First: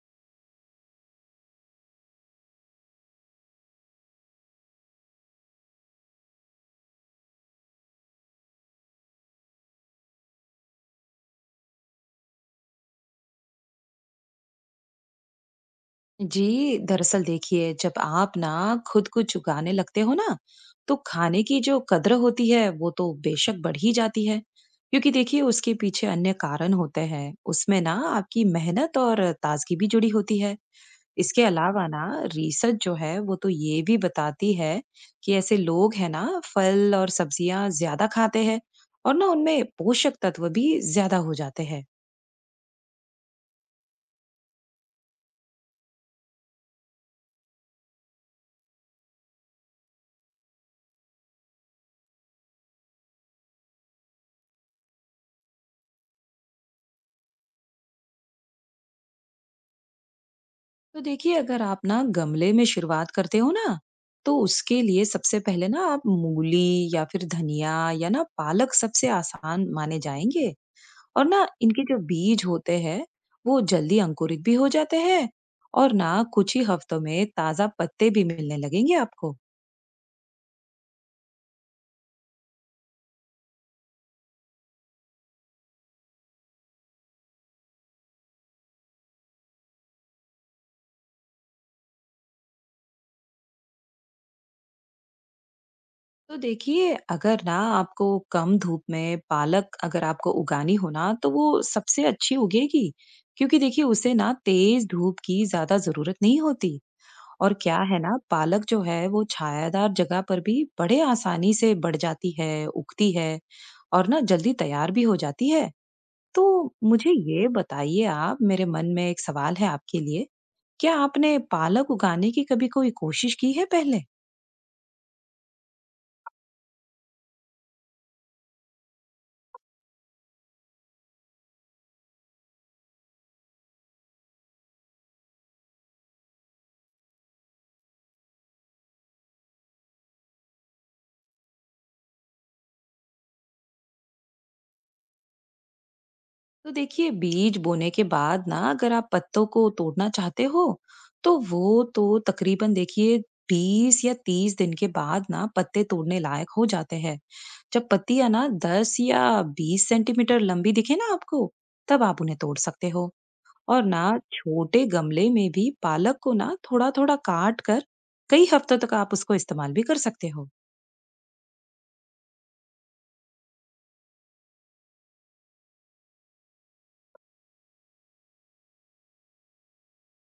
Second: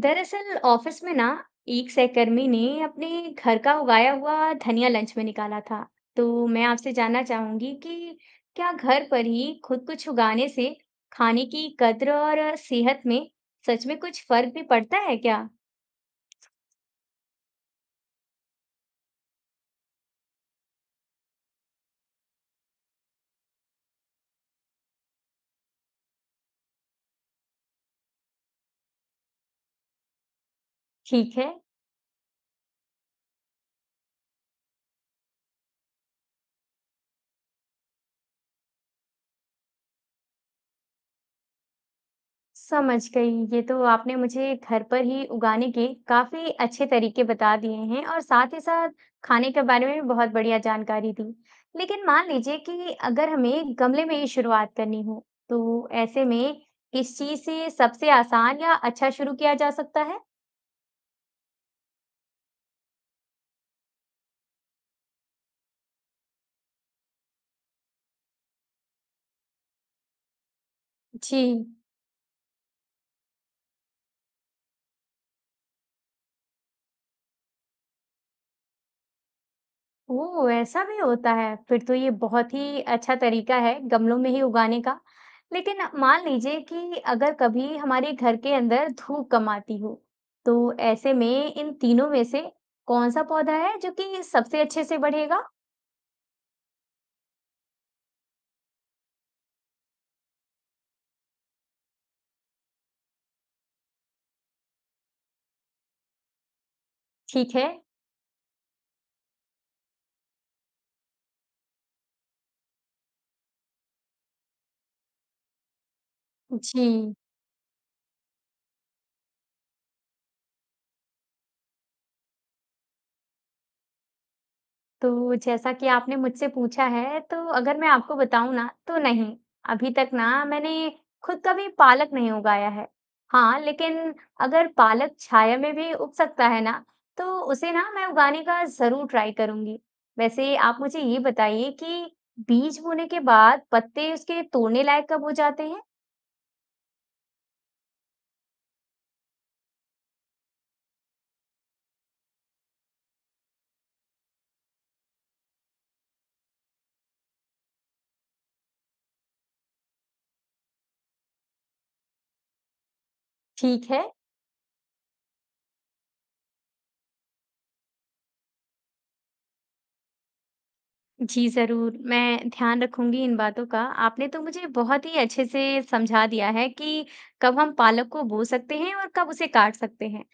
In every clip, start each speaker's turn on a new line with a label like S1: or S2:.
S1: दरअसल ऑफिस में ना एक सहकर्मी ने अपने घर का उगाया हुआ धनिया लंच में निकाला था। तो मैं आपसे जानना चाहूंगी कि क्या घर पर ही खुद कुछ उगाने से खाने की कद्र और सेहत में सच में कुछ फर्क भी पड़ता है क्या?
S2: जी, दरअसल देखिए, जब आप ना खुद को चुकाने लगते हो ना, तो खाने की जो कद्र होती है, वो तो बेशक बढ़ ही जाती है। क्योंकि देखिए, उसके पीछे अन्य कारण होते हैं। उसमें ना आपकी मेहनत और ताज़गी भी जुड़ी होती है।
S1: ठीक
S2: इसके
S1: है।
S2: अलावा ना रिसर्च जो है, वो तो ये भी बताती है कि ऐसे लोग हैं ना, फल और सब्जियाँ ज़्यादा खाते हैं और ना उनमें पोषक तत्व भी ज़्यादा हो जाते हैं।
S1: समझ गई। ये तो आपने मुझे घर पर ही उगाने के काफ़ी अच्छे तरीके बता दिए हैं और साथ ही साथ खाने के बारे में भी बहुत बढ़िया जानकारी दी। लेकिन मान लीजिए कि अगर हमें गमले में ही शुरुआत करनी हो, तो ऐसे में किस चीज़ से सबसे आसान या अच्छा शुरू किया जा सकता है?
S2: तो देखिए अगर आप ना गमले में शुरुआत करते हो ना तो उसके लिए सबसे पहले ना आप मूली या फिर धनिया या ना पालक सबसे आसान माने जाएंगे। और
S1: जी।
S2: ना इनके जो बीज होते हैं वो जल्दी अंकुरित भी हो जाते हैं और ना कुछ ही हफ्तों में ताजा पत्ते भी मिलने लगेंगे आपको।
S1: ओह! ऐसा भी होता है। फिर तो ये बहुत ही अच्छा तरीका है गमलों में ही उगाने का। लेकिन मान लीजिए कि अगर कभी हमारे घर के अंदर धूप कम आती हो, तो ऐसे में इन तीनों में से कौन-सा पौधा है जो कि सबसे अच्छे से बढ़ेगा?
S2: तो देखिए अगर ना आपको कम धूप में पालक अगर आपको उगानी हो ना तो वो सबसे अच्छी उगेगी। क्योंकि देखिए उसे ना तेज धूप की ज्यादा जरूरत नहीं होती। और
S1: ठीक है।
S2: क्या है ना पालक जो है वो छायादार जगह पर भी बड़े आसानी से बढ़ जाती है, उगती है और ना जल्दी तैयार भी हो जाती है। तो
S1: जी।
S2: मुझे ये बताइए, आप, मेरे मन में एक सवाल है आपके लिए, क्या आपने पालक उगाने की कभी कोई कोशिश की है पहले?
S1: तो जैसा कि आपने मुझसे पूछा है, तो अगर मैं आपको बताऊँ ना, तो नहीं, अभी तक ना मैंने खुद कभी पालक नहीं उगाया है। हाँ, लेकिन अगर पालक छाया में भी उग सकता है ना, तो उसे ना मैं उगाने का ज़रूर ट्राई करूँगी। वैसे आप मुझे ये बताइए कि बीज बोने के बाद पत्ते उसके तोड़ने लायक कब हो जाते हैं?
S2: तो देखिए बीज बोने के बाद ना अगर आप पत्तों को तोड़ना चाहते हो तो वो तो तकरीबन देखिए 20 या 30 दिन के बाद ना पत्ते तोड़ने लायक हो जाते हैं। जब पत्तियां ना 10 या 20 सेंटीमीटर लंबी दिखे ना आपको, तब आप उन्हें तोड़ सकते हो। और
S1: ठीक है।
S2: ना छोटे गमले में भी पालक को ना थोड़ा थोड़ा काट कर कई हफ्तों तक आप उसको इस्तेमाल भी कर सकते हो।
S1: जी, ज़रूर। मैं ध्यान रखूँगी इन बातों का। आपने तो मुझे बहुत ही अच्छे से समझा दिया है कि कब हम पालक को बो सकते हैं और कब उसे काट सकते हैं।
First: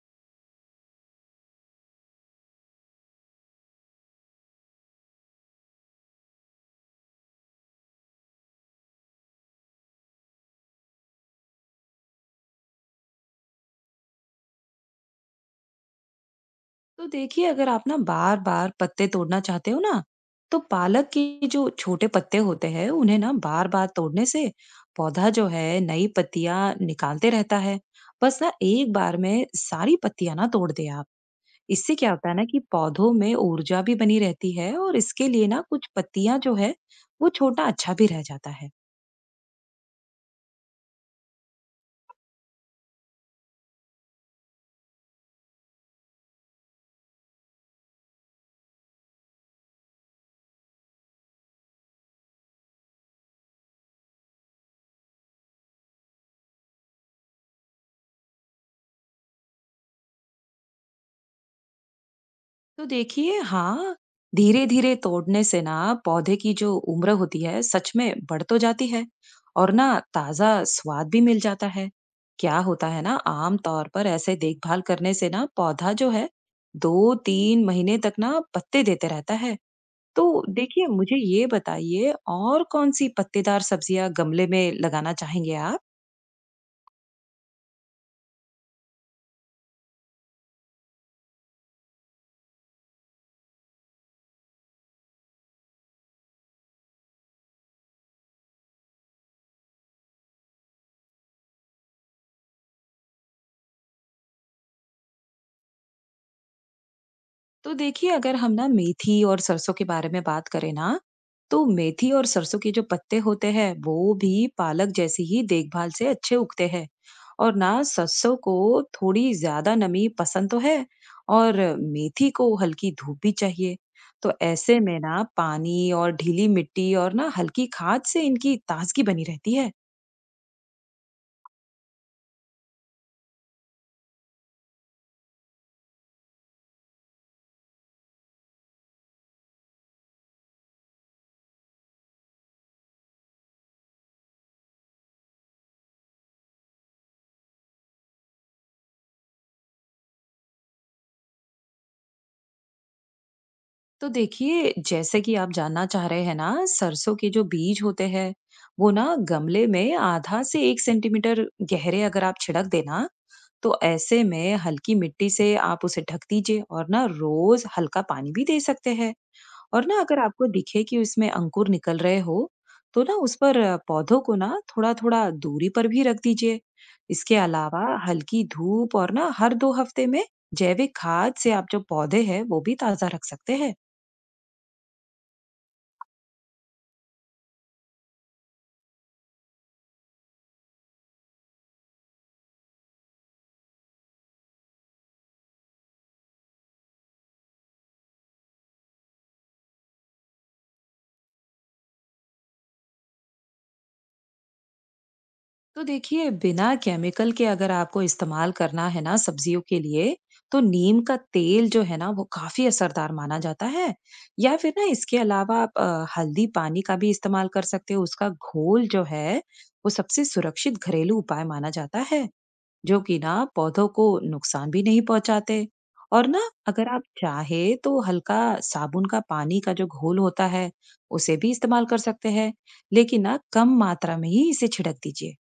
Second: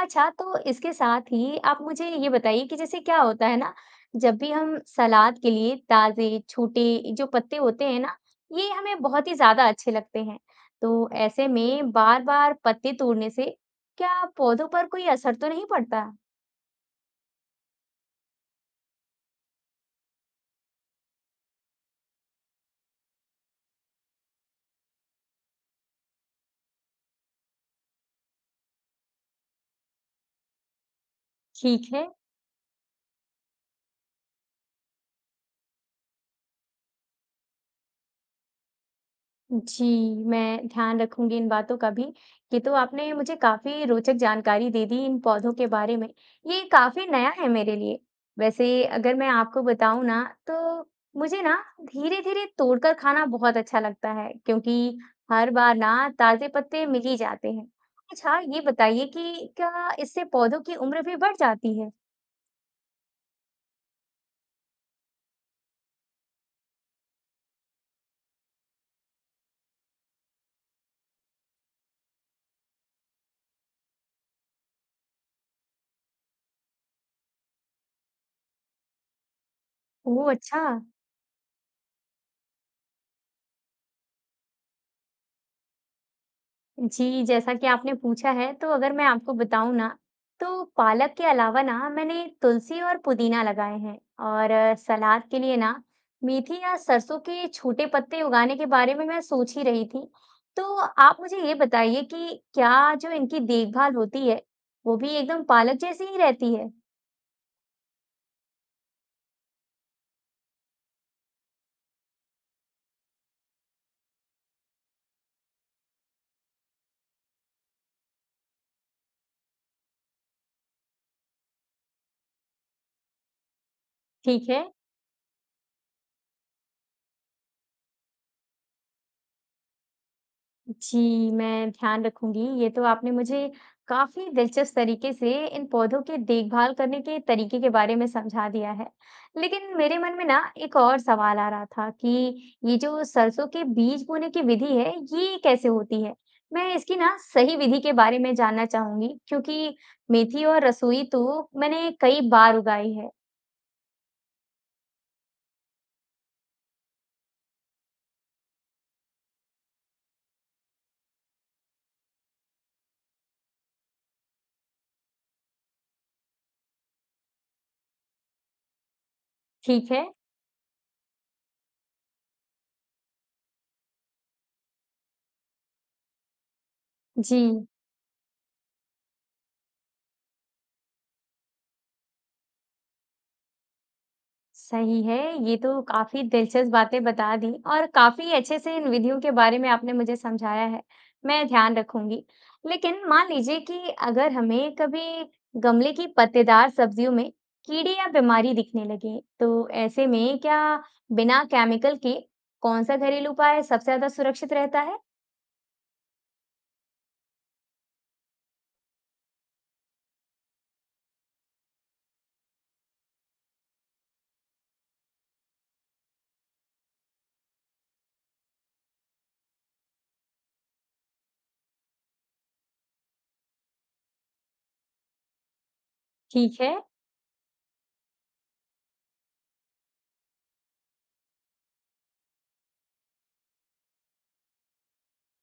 S1: अच्छा, तो इसके साथ ही आप मुझे ये बताइए कि जैसे क्या होता है ना, जब भी हम सलाद के लिए ताज़े, छोटे जो पत्ते होते हैं ना, ये हमें बहुत ही ज़्यादा अच्छे लगते हैं। तो ऐसे में बार-बार पत्ते तोड़ने से क्या पौधों पर कोई असर तो नहीं पड़ता?
S2: तो देखिए अगर आप ना बार बार पत्ते तोड़ना चाहते हो ना, तो पालक के जो छोटे पत्ते होते हैं उन्हें ना बार बार तोड़ने से पौधा जो है नई पत्तियां निकालते रहता है। बस ना एक बार में सारी पत्तियां ना तोड़ दे आप।
S1: ठीक
S2: इससे
S1: है,
S2: क्या होता है ना कि पौधों में ऊर्जा भी बनी रहती है और इसके लिए ना कुछ पत्तियां जो है वो छोटा अच्छा भी रह जाता है।
S1: जी, मैं ध्यान रखूँगी इन बातों का भी। ये तो आपने मुझे काफ़ी रोचक जानकारी दे दी इन पौधों के बारे में। ये काफ़ी नया है मेरे लिए। वैसे अगर मैं आपको बताऊँ ना, तो मुझे ना धीरे-धीरे तोड़कर खाना बहुत अच्छा लगता है, क्योंकि हर बार ना ताज़े पत्ते मिल ही जाते हैं। अच्छा, ये बताइए कि क्या इससे पौधों की उम्र भी बढ़ जाती है?
S2: तो देखिए हाँ, धीरे धीरे तोड़ने से ना पौधे की जो उम्र होती है सच में बढ़ तो जाती है और ना ताजा स्वाद भी मिल जाता है। क्या होता है ना आम तौर पर ऐसे देखभाल करने से ना पौधा जो है 2-3 महीने तक ना पत्ते देते रहता है। तो
S1: ओह! अच्छा।
S2: देखिए मुझे ये बताइए, और कौन-सी पत्तेदार सब्जियाँ गमले में लगाना चाहेंगे आप?
S1: जी, जैसा कि आपने पूछा है तो अगर मैं आपको बताऊँ ना, तो पालक के अलावा ना मैंने तुलसी और पुदीना लगाए हैं और सलाद के लिए ना मेथी या सरसों के छोटे पत्ते उगाने के बारे में मैं सोच ही रही थी। तो आप मुझे ये बताइए कि क्या जो इनकी देखभाल होती है, वो भी एकदम पालक जैसी ही रहती है?
S2: तो देखिए अगर हम ना मेथी और सरसों के बारे में बात करें ना, तो मेथी और सरसों के जो पत्ते होते हैं वो भी पालक जैसी ही देखभाल से अच्छे उगते हैं। और ना सरसों को थोड़ी ज़्यादा नमी पसंद तो है और मेथी को हल्की धूप भी चाहिए। तो
S1: ठीक है।
S2: ऐसे में ना पानी और ढीली मिट्टी और ना हल्की खाद से इनकी ताजगी बनी रहती है।
S1: जी, मैं ध्यान रखूंगी। ये तो आपने मुझे काफी दिलचस्प तरीके से इन पौधों की देखभाल करने के तरीके के बारे में समझा दिया है। लेकिन मेरे मन में ना एक और सवाल आ रहा था कि ये जो सरसों के बीज बोने की विधि है, ये कैसे होती है? मैं इसकी ना सही विधि के बारे में जानना चाहूंगी, क्योंकि मेथी और रसोई तो मैंने कई बार उगाई है।
S2: तो देखिए जैसे कि आप जानना चाह रहे हैं ना, सरसों के जो बीज होते हैं वो ना गमले में आधा से 1 सेंटीमीटर गहरे अगर आप छिड़क देना, तो ऐसे में हल्की मिट्टी से आप उसे ढक दीजिए और ना रोज हल्का पानी भी दे सकते हैं। और
S1: ठीक
S2: ना
S1: है?
S2: अगर आपको दिखे कि उसमें अंकुर निकल रहे हो, तो ना उस पर पौधों को ना थोड़ा थोड़ा दूरी पर भी रख दीजिए। इसके
S1: जी।
S2: अलावा हल्की धूप और ना हर 2 हफ्ते में जैविक खाद से आप जो पौधे हैं वो भी ताजा रख सकते हैं।
S1: सही है, ये तो काफ़ी दिलचस्प बातें बता दी और काफ़ी अच्छे से इन विधियों के बारे में आपने मुझे समझाया है। मैं ध्यान रखूँगी। लेकिन मान लीजिए कि अगर हमें कभी गमले की पत्तेदार सब्जियों में कीड़े या बीमारी दिखने लगे, तो ऐसे में क्या बिना केमिकल के कौन-सा घरेलू उपाय सबसे ज़्यादा सुरक्षित रहता है?
S2: तो देखिए बिना केमिकल के अगर आपको इस्तेमाल करना है ना सब्जियों के लिए, तो नीम का तेल जो है ना वो काफी असरदार माना जाता है। या फिर ना इसके अलावा आप हल्दी पानी का भी इस्तेमाल कर सकते हो। उसका घोल जो है वो सबसे सुरक्षित घरेलू उपाय माना जाता है, जो कि ना पौधों को नुकसान भी नहीं पहुंचाते। और ना
S1: ठीक है।
S2: अगर आप चाहे तो हल्का साबुन का पानी का जो घोल होता है उसे भी इस्तेमाल कर सकते हैं, लेकिन ना कम मात्रा में ही इसे छिड़क दीजिए।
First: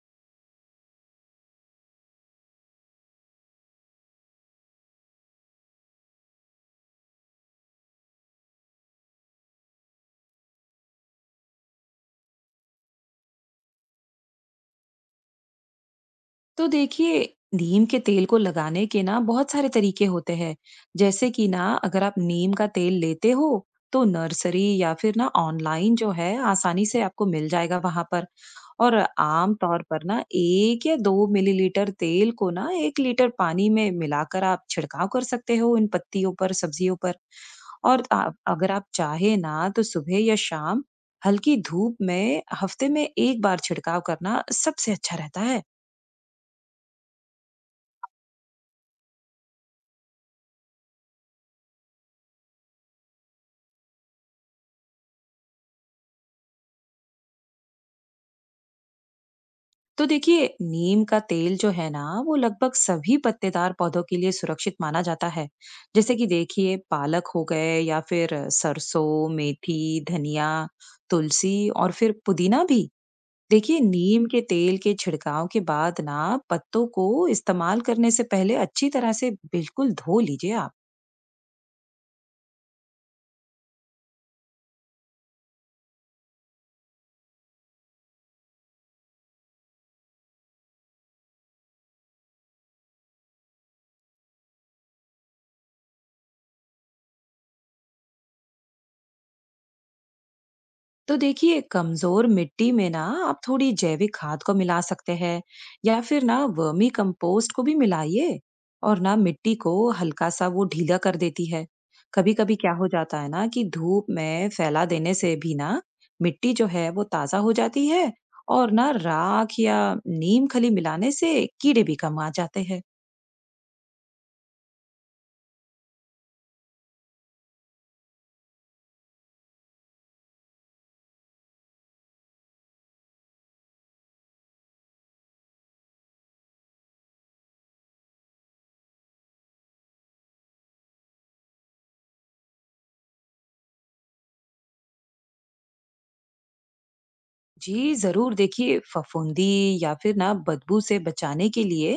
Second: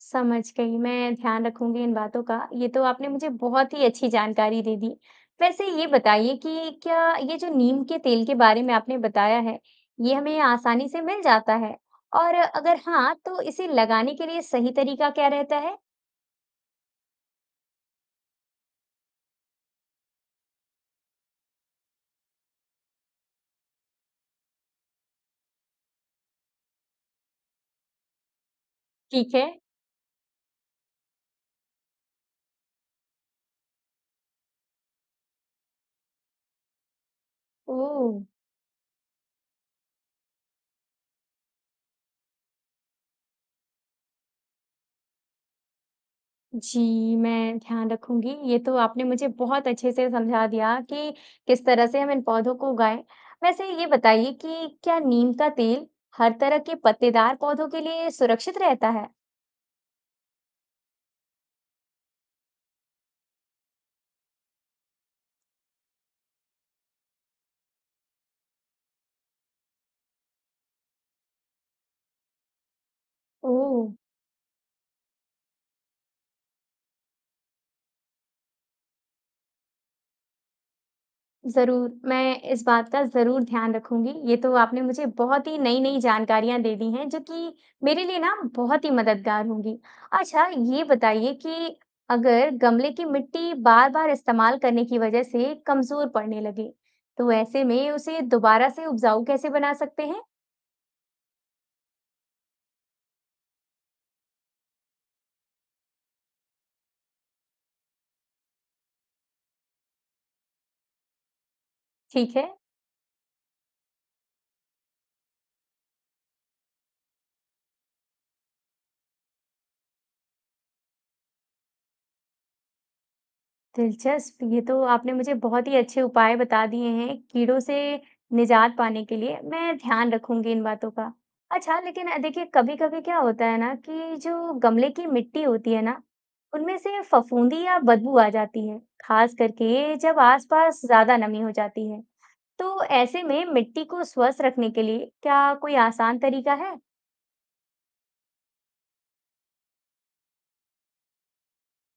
S1: समझ गई, मैं ध्यान रखूँगी इन बातों का। ये तो आपने मुझे बहुत ही अच्छी जानकारी दे दी। वैसे ये बताइए कि क्या ये जो नीम के तेल के बारे में आपने बताया है, ये हमें आसानी से मिल जाता है? और अगर हाँ, तो इसे लगाने के लिए सही तरीका क्या रहता है?
S2: तो देखिए नीम के तेल को लगाने के ना बहुत सारे तरीके होते हैं। जैसे कि ना अगर आप नीम का तेल लेते हो, तो नर्सरी या फिर ना ऑनलाइन जो है आसानी से आपको मिल जाएगा वहां पर। और
S1: ठीक है।
S2: आम तौर पर ना 1 या 2 मिलीलीटर तेल को ना 1 लीटर पानी में मिलाकर आप छिड़काव कर सकते हो इन पत्तियों पर, सब्जियों पर। और
S1: ओह!
S2: अगर आप चाहे ना तो सुबह या शाम हल्की धूप में हफ्ते में एक बार छिड़काव करना सबसे अच्छा रहता है।
S1: जी, मैं ध्यान रखूँगी। ये तो आपने मुझे बहुत अच्छे से समझा दिया कि किस तरह से हम इन पौधों को उगाएँ। वैसे ये बताइए कि क्या नीम का तेल हर तरह के पत्तेदार पौधों के लिए सुरक्षित रहता है?
S2: तो देखिए नीम का तेल जो है ना वो लगभग सभी पत्तेदार पौधों के लिए सुरक्षित माना जाता है। जैसे कि देखिए पालक हो गए या फिर सरसों, मेथी, धनिया, तुलसी और फिर पुदीना भी। देखिए
S1: ओह!
S2: नीम के तेल के छिड़काव के बाद ना पत्तों को इस्तेमाल करने से पहले अच्छी तरह से बिल्कुल धो लीजिए आप।
S1: ज़रूर, मैं इस बात का ज़रूर ध्यान रखूँगी। ये तो आपने मुझे बहुत ही नई-नई जानकारियाँ दे दी हैं, जो कि मेरे लिए ना बहुत ही मददगार होंगी। अच्छा, ये बताइए कि अगर गमले की मिट्टी बार-बार इस्तेमाल करने की वजह से कमज़ोर पड़ने लगे, तो ऐसे में उसे दोबारा से उपजाऊ कैसे बना सकते हैं?
S2: तो देखिए कमजोर मिट्टी में ना आप थोड़ी जैविक खाद को मिला सकते हैं या फिर ना वर्मी कंपोस्ट को भी मिलाइए, और ना मिट्टी को हल्का सा वो ढीला कर देती है। कभी
S1: ठीक है।
S2: कभी क्या हो जाता है ना कि धूप में फैला देने से भी ना मिट्टी जो है वो ताजा हो जाती है। और ना राख या नीम खली मिलाने से कीड़े भी कम आ जाते हैं।
S1: दिलचस्प! ये तो आपने मुझे बहुत ही अच्छे उपाय बता दिए हैं कीड़ों से निजात पाने के लिए। मैं ध्यान रखूँगी इन बातों का। अच्छा लेकिन देखिए कभी-कभी क्या होता है ना कि जो गमले की मिट्टी होती है ना, उनमें से फफूंदी या बदबू आ जाती है, खास करके जब आसपास ज़्यादा नमी हो जाती है। तो ऐसे में मिट्टी को स्वस्थ रखने के लिए क्या कोई आसान तरीका है?
S2: जी जरूर, देखिए फफूंदी या फिर ना बदबू से बचाने के लिए,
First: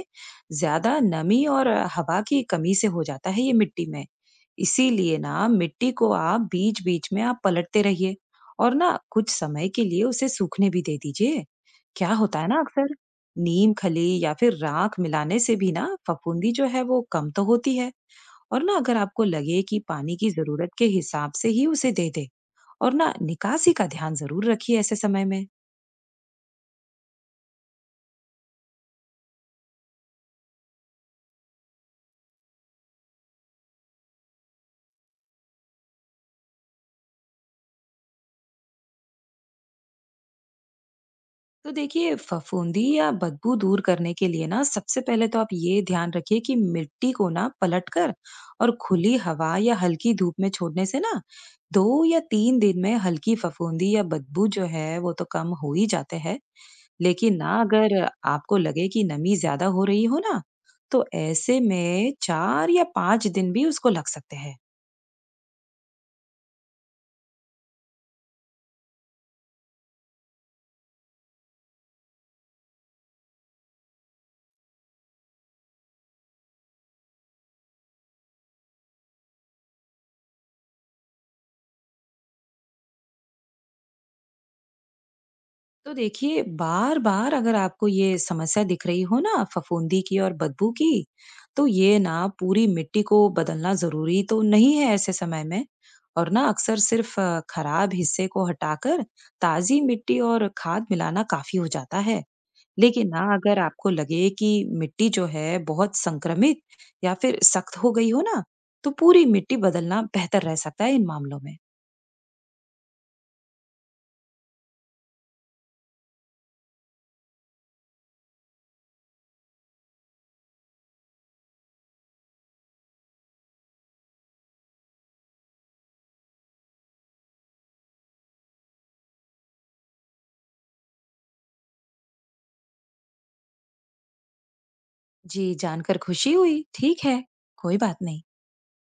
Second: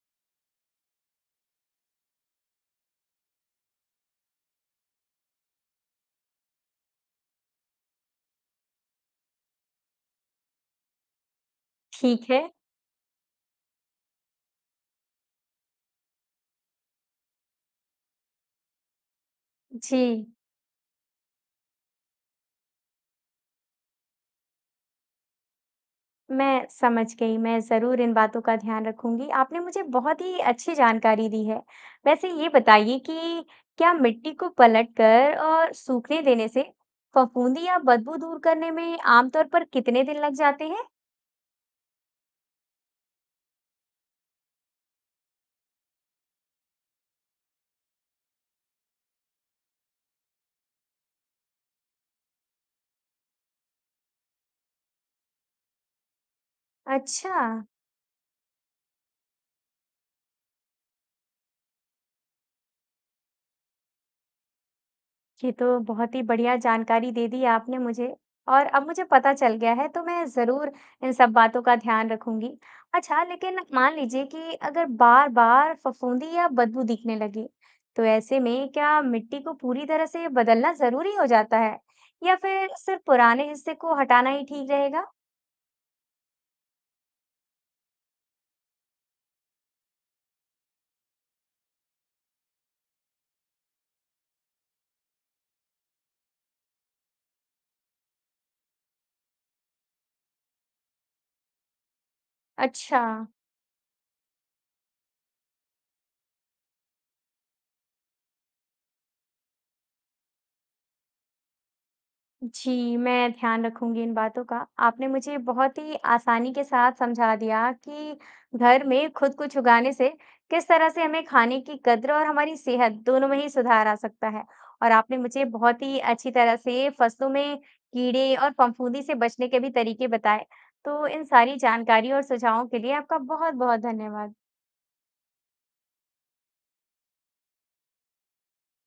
S2: ज्यादा नमी और हवा की कमी से हो जाता है ये मिट्टी में। इसीलिए ना मिट्टी को आप बीच बीच में आप पलटते रहिए और ना कुछ समय के लिए उसे सूखने भी दे दीजिए। क्या
S1: ठीक
S2: होता
S1: है।
S2: है ना अक्सर नीम खली या फिर राख मिलाने से भी ना फफूंदी जो है वो कम तो होती है। और ना अगर आपको लगे कि
S1: जी।
S2: पानी की जरूरत के हिसाब से ही उसे दे दे, और ना निकासी का ध्यान जरूर रखिए ऐसे समय में।
S1: मैं समझ गई, मैं ज़रूर इन बातों का ध्यान रखूँगी। आपने मुझे बहुत ही अच्छी जानकारी दी है। वैसे ये बताइए कि क्या मिट्टी को पलटकर और सूखने देने से फफूंदी या बदबू दूर करने में आम तौर पर कितने दिन लग जाते हैं?
S2: तो देखिए फफूंदी या बदबू दूर करने के लिए ना सबसे पहले तो आप ये ध्यान रखिए कि मिट्टी को ना पलटकर और खुली हवा या हल्की धूप में छोड़ने से ना 2 या 3 दिन में हल्की फफूंदी या बदबू जो है वो तो कम हो ही जाते हैं।
S1: अच्छा।
S2: लेकिन ना अगर आपको लगे कि नमी ज्यादा हो रही हो ना, तो ऐसे में 4 या 5 दिन भी उसको लग सकते हैं।
S1: ये तो बहुत ही बढ़िया जानकारी दे दी आपने मुझे और अब मुझे पता चल गया है तो मैं ज़रूर इन सब बातों का ध्यान रखूंगी। अच्छा, लेकिन मान लीजिए कि अगर बार-बार फफूंदी या बदबू दिखने लगी, तो ऐसे में क्या मिट्टी को पूरी तरह से बदलना ज़रूरी हो जाता है या फिर सिर्फ पुराने हिस्से को हटाना ही ठीक रहेगा?
S2: तो देखिए बार बार अगर आपको ये समस्या दिख रही हो ना, फफूंदी की और बदबू की, तो ये ना पूरी मिट्टी को बदलना जरूरी तो नहीं है ऐसे समय में। और ना अक्सर सिर्फ खराब हिस्से को हटाकर ताजी मिट्टी और खाद मिलाना काफी हो जाता है।
S1: अच्छा।
S2: लेकिन ना अगर आपको लगे कि मिट्टी जो है बहुत संक्रमित या फिर सख्त हो गई हो ना, तो पूरी मिट्टी बदलना बेहतर रह सकता है इन मामलों में।
S1: जी, मैं ध्यान रखूँगी इन बातों का। आपने मुझे बहुत ही आसानी के साथ समझा दिया कि घर में खुद कुछ उगाने से किस तरह से हमें खाने की कद्र और हमारी सेहत दोनों में ही सुधार आ सकता है। और आपने मुझे बहुत ही अच्छी तरह से फसलों में कीड़े और फफूंदी से बचने के भी तरीके बताए। तो इन सारी जानकारी और सुझावों के लिए आपका बहुत-बहुत धन्यवाद।
S2: जी, जानकर खुशी हुई। ठीक है, कोई बात नहीं।